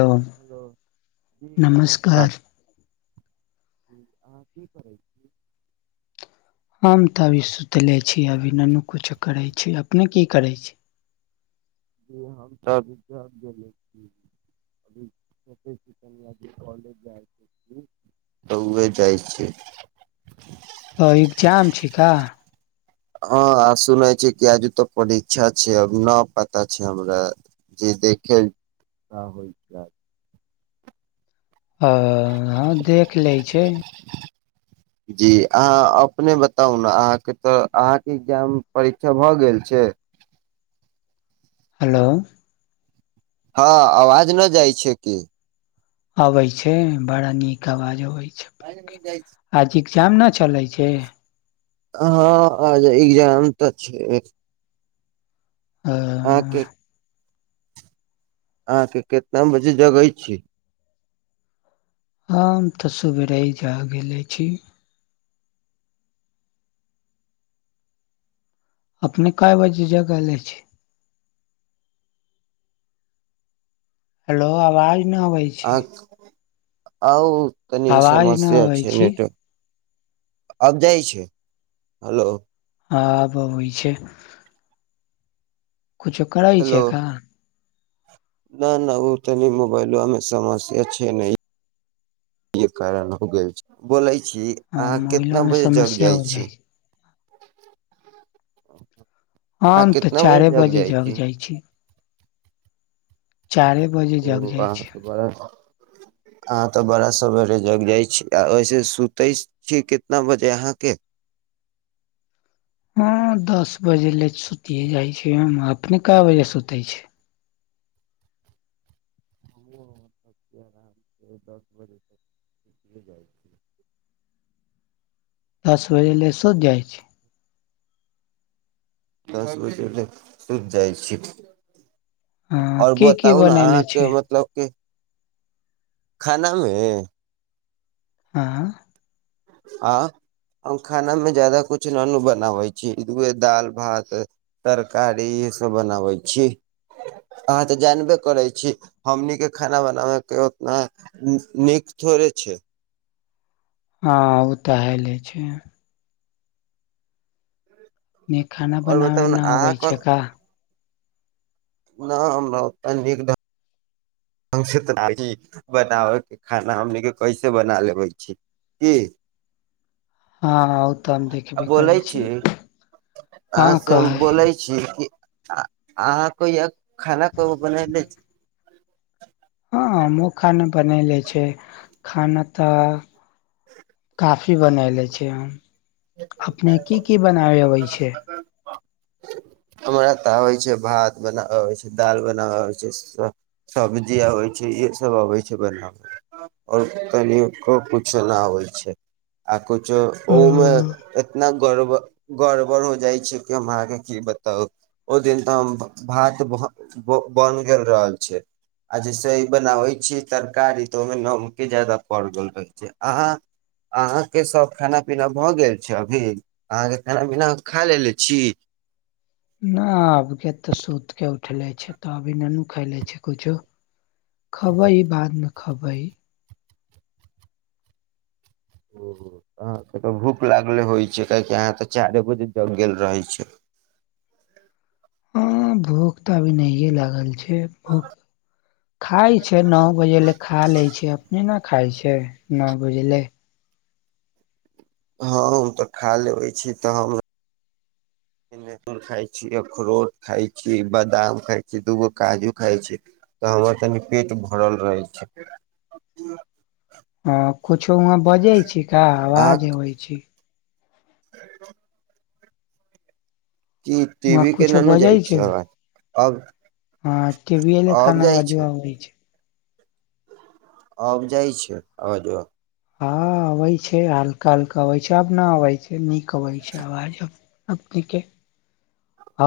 ओ, hello नमस्कार। जी, अहाँ की करै छी। हम तऽ अभी सुतले अभी ननु कछु करै छै, अपने की करै छी। जी हम ताबि घर गेली [unintelligible] कॉलेज जाइ छी, तऽ उ जाइ छी। [unintelligible] अ, एग्जाम छै का। हँ, आ सुनै छी कि आजु तऽ परीक्षा छै, अब नहि पता छै हमरा। जे देखै होइ छै। अ हँ, देख लेइ छै। जी, अहाँ अपने बताउ ने अहाँके तऽ अहाँके एग्जाम परीक्षा भऽ गेल छै। हेलो। हँ, अवाज न जाइ छै कि। आै छै, भड़ा नीक अवाज आवि आज ह्म जाइ छी। ए्जाम नहि चलैई छै। हँ, आज एग्जाम तऽ छै। अ अहाँके अहाँके कितना बजे जगै छी। हम तऽ सवेरे जा गेले छी। अपने क बाजी जग ल छै। हेलो आवाज नहि अबै अहाँ छै। आउ तनी आवाज न समस्य अ अबै छै छी नेट। आब जाइ छै हेलो। हँ बी छै। कुछो करइ हेलो छै क। न न ओ तनी मोबाइलो अमे समस्य छै नह। ई कारण हो ग छै बोलाय। छी ह अहाँ मोबाइलो कितना मे बजे जग समस्या जाइ हो छी। छै अहाँ हम तऽ कितना बजे चारे जक जाइ जग छी। चार बजे ओ जग जाइ अहाँ छै। तऽ बड़ा अहाँ तऽ बड़ा सवेरे जग जाइ छी आ ओऐसे सुते छी कितना बजे अहाँके। [unintelligible] हँ दस बजे ले सुति जाइ छै अपने कए बजे सुते छै। [unintelligible] दस बजे लै शो जाइ छै। दस बज सुूझ जाइ छी। हँ आओर की की बताउ ने बनैले छी अहाँके मतलब क। खानामे। आँ। आ। हम खाना मे ज्यादा कुछ नन बनाबै छी दाल भात। तरकारी ई सब बनाबै छी। अहाँ तऽ जानबे करै छी हमनीके खाना बनाबै के उतना नीक। थोड़े छै। हँ ओ तऽ हले छै। न खाना और बनाबै बताउ न ने अहाँ अै छै का। नहि हमरा ओते नीक ल। त बनाबैके खाना हमने कैसे बना लेबै छी। ये। हँ ओ तऽ हम देखबे करै छी छीिय। अहाँ से हम बोलै छी कि। आ अहाँ कोइ य खाना को बना ल छै। हँ म खा ने बना ले छै खाना तऽ। काफी बनले छै। अपने की की बनाबे होइ छै। हमरा तऽ होै छै भात बना होइ छै दाल बनाा होइ छै। सब्जी आबै छै इ सभ अबै छै बनाब। आओर कनि किछो नहि होइ छै। कुछो ओहमे छै एतना गड़ब गड़बड़ हो जाइ छै कि हम अहाँके की ब। तऽ ओहि दिन तऽ भात बनि गेल रहल छै। आ जैसे बनाबै छीयै तरकारी तऽ ओहिमे नमके ज्यादा पड़ गेल रहै छै अहाँ। अहाँके सभ खाना पीना भऽ गेल छै अभी अहाँके खाना पीना खा लेलेने छी। ना आब के तऽ सुत के उठले छी तऽ अभी ननू खइले छी कुछो खबई बादमे खबई ओहो अहाॅंके तऽ भूख लागले होइ छै काहेकि अहाँ तऽ चारे बजे जग गेल रहै छी। [inaudible] हँ भूख तऽ अभी नहिए लागल छै। फेर भुख खाय छै नओ बजे ले खा ले छै अपने न खााय छी एह नौ बजलै हँ हम तऽ खा लेबै छी तऽ हम [unintelligible] खाय छी अखरोट खाय छी बादाम खाय छी दूगो काजू खाय छी। तऽ हमर तनि पेट भरल रहै छै। हँ कुछो वहाँ बजै छै का अहाँ आवाज अबै छै [unintelligible] टी वहाँ भी के कुछो ननु बजै जाइ छै आवाज अब हँ टीबीये लखा अब नु जाइ अबाजो आबइ छै। अब जाइ छै अवजवा? हा अबै छै हल्का हल्का अबैत छै आब ना अबैत छै नीक अबैत छै आवाज अब। आपीके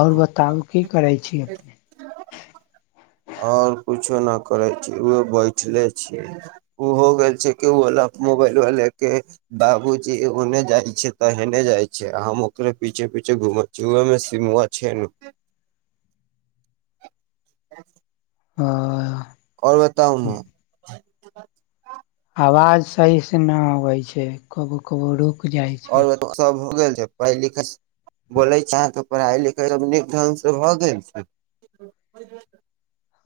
आओर बताउ की करै छी अपने? आओर कुछो न करे छी ओ बैठले छी ओ हो गेल छै केवल मोबाइलवा ले के बाबूजी ओने जाय छै त हेने जाय छै हम ओकरे पीछे पीछे घुमै छी ओहेमे सिमवा छै नु [inaudible] [unintelligible] आअअ आओर बताउन आवाज सही से ना अबै छै कबो कबो रुक जाइ छै आओर बताई ओ सब हो गेल छै पढ़ाई लिखाई बोलै छैें त पढ़ाइ लिखाई तब नीक ढंग से भऽ गेल छै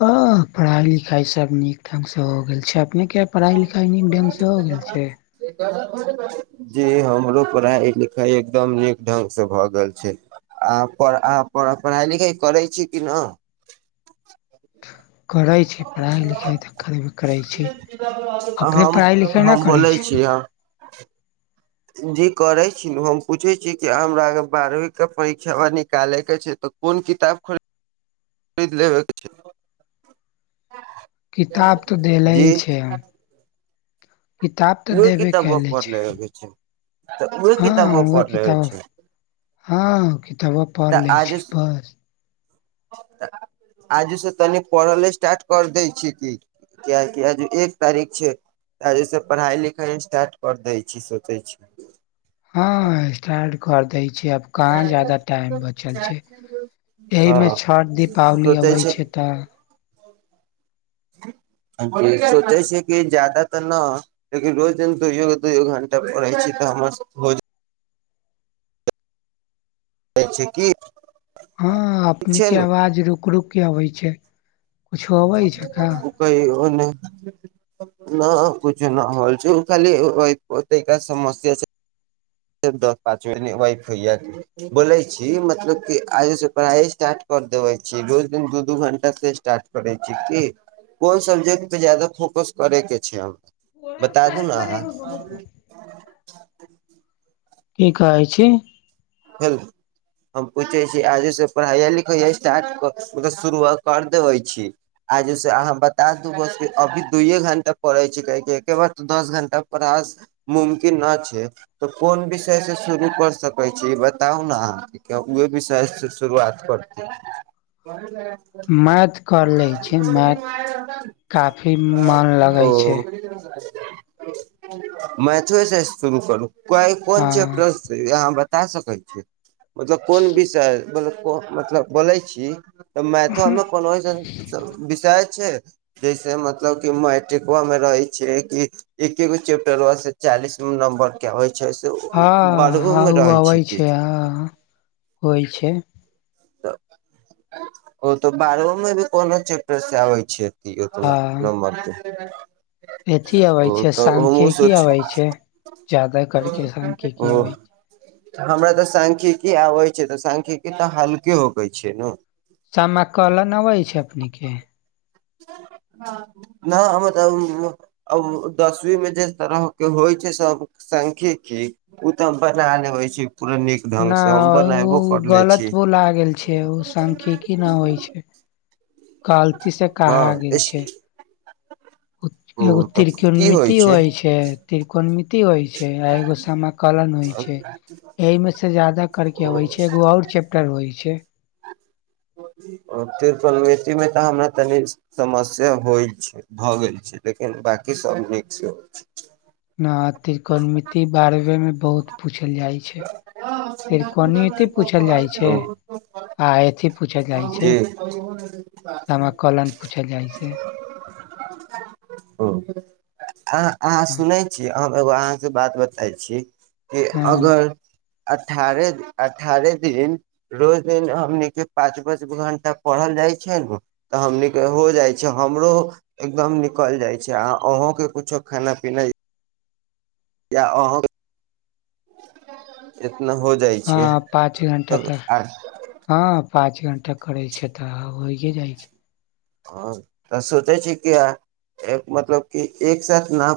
हँ पढ़ाई लिखाइ सब नीक ढंग से हो गेल छै, अपने के पढ़ाई लिखाई नीक ढंग से हो गेल छै? जी हमरो पढ़ाइ लिखाइ एकदम नीक ढंगसे भऽ गेल छै। आ पढ़ अहाॅं पढ़ाइ लिखाइ करै छी कि न? [inaudible] करै छी पढ़ाइ लिखाइ तऽ करबे करै छी अपने हम पढ़ाइ लिखाइ नहि करै छी। [inaudible] जे करे छी नु हम पूछे छी कि हमराके बारहवीं के परीक्षा निकाले के छै तऽ कोन किताब [inaudible] खरीद लेबेके चाही किताब तऽ देलही छै या कितब तऽ उहे देैवे के किताबवा ऐले पढ़ छै। लेबे के छै तऽ उहे हँ हं किताबवा ओहे पढ़ लेबे किताब छै हँ किताबो पढ़ तऽ लै आजे छै बस आजे से तनि पढ़ल स्टार्ट कर दै छी की। कियाकी आज एक तारीख छै, आजे से पढ़ाई लिखाई स्टार्ट कर दै छी सोचै छी हँ स्टार्ट कर दै छै। आब कहाँ जादा टाइम बचल छै। एहि हँ मे छठ दीपावली अबै छै। तऽ सोचै छै कि जादा तऽ न लेकिन रोज दोय दोय घंटा पढ़ै छी। स्त हो जा कहै छै की? हँ ठीक अपने छै के नु आवाज रुक रुक के अबै छै। कुछो अबै छअ का? ओ नहि न कूछु न होल छै ओ खाली ओ तनिका समस्या छै। दस पाँच वाइफ होइय बोलै छी मतलब क आगे से पढ़ाइ स्टार्ट कर कर देबे छी रोज दिन दू दू घंटा से स्टार्ट करै छी की? कोन सब्जेक्ट पे जादा फोकस करे के छै हम? बता दू ने अहाँ? की कहै छी? हेल हम पूछै छी आज से पढ़ाया लिखाय स्टार्ट मतलब शुरू कर देबे छी? आजे से अहाँ बता दू बस अभी दूयए घंटा पढ़े छी काहे की एके बार त दस घंटा पढ़ा मुमकिन न छै तऽ कोन विषय से शुरू कर सकै छी। बताउ ने अहाँ उहे विषय से शुरुआत करती। मैथ कर लै छी मैथ। काफी मन लगै छै। मैथवे शुरू करू काहे कोन हँ चैपटर से या हमरा बता सकैत छी? मतलब कोन विषय मतलब को मतलब बोलै छी। तऽ मैथवा मे कोनो ऐसन विषय छै? जैसे मतलब कि मैट्रिकवा मे रहै छै कि एकेगो चैप्टरवा से चालीस दू नम्बर के होइ छै। से बारहूं में रहै होइ छै हां होइ छै। त ओ तऽ बारहों में भी कोनो चैप्टर से आबै छै? त न हँ नमबर त अथी ओ अबै छै तऽ हमूँ सांख्यिकी सोची। अबै छै जादा करके ओ सांख्यिकी अबै छै हमरा तऽ सांखिकी आबै छै तऽ सांखिकी तऽ हल्के होकेै छै नू? सामाकलन अबै छै अपने के? न हम त दसवी मे जस तरह के होइ छै। सब सांख्यिकी उ त हम बना लेबै छी। पूरा नीक ढंग ना से हम ओ बनेबो करले छी गलत बोला गेल छै। ओ सांखिकी ना होइ छै। गलती से कहा हँ गेल छै। ओ एगो तऽ की त्रिकोणमिति होइ छै। त्रिकोणमिति ति होइ छै। आ एगो सम कलन होइ छै। एहिमे से जादा करके अबै छै। एगो आओर चैप्टर होइ छै। ओ त्रिकोणमिति मे तऽ हमरा तनि समस्या होइ छै। भऽ गेल छै। बांकी सब नीक छै। ना त्रिकोणमिति बारहवे में बहुत पूछ पूछल जाइ छै। त्रिकोणमिति पूछल जाइ छै। आ अथी पूछल जाइ छै जी समाकलन पूछल जाइ छै। ओ अहा अहा सुनै छियै हम एगो अहाँसे बात बताइ छी कि हँ अगर अठारह अठारह दिन रोज दिन हमनी के पाँच पाँच घण्टा प ढल जाइ छै नु त हमनी के हो जाइ छै हमरो एकदम निकल जाइ छै आ अहों के कुछो खाना पीना या अहों हँ पाँच घण्टा तऽ हँ पाँच घंटा करै छै तऽ होइये जाइ छै। हँ तऽ सोचै छी की एक मतलब कि एक साथ ना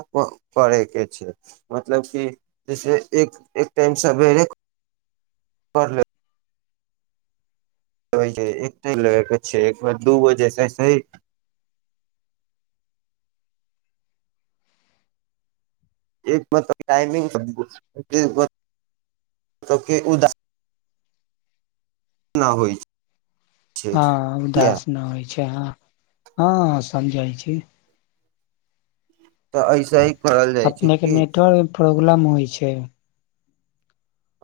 पढे के छै मतलब कि जैसे एक एक टाइम सबेरे [inaudible] पढ़ले एक ते लेबेके छै एक बेर दू बजे से छै एक मतलब टाइमिंग [unintelligible] ना होइ। छै हँ उदास तऽ ना होइ छै ह हँ समझय छी। ऐसे ही करल जाइ छै अपनेके कि नेटवर्क प्रॉब्लम होइ छै।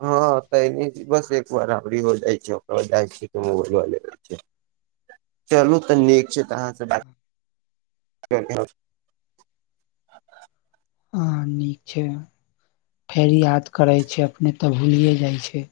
हँ तऽनी बस एक बार अबरी हो जाइ छै ओकरा बाद जाइ छी दुनु गो ललेबै छै। चलू तऽ नीक छै तऽ अहाँसँ बात [inaudible] हां नीक छै फेर याद करे छै अपने तऽ भूलिये जाय छै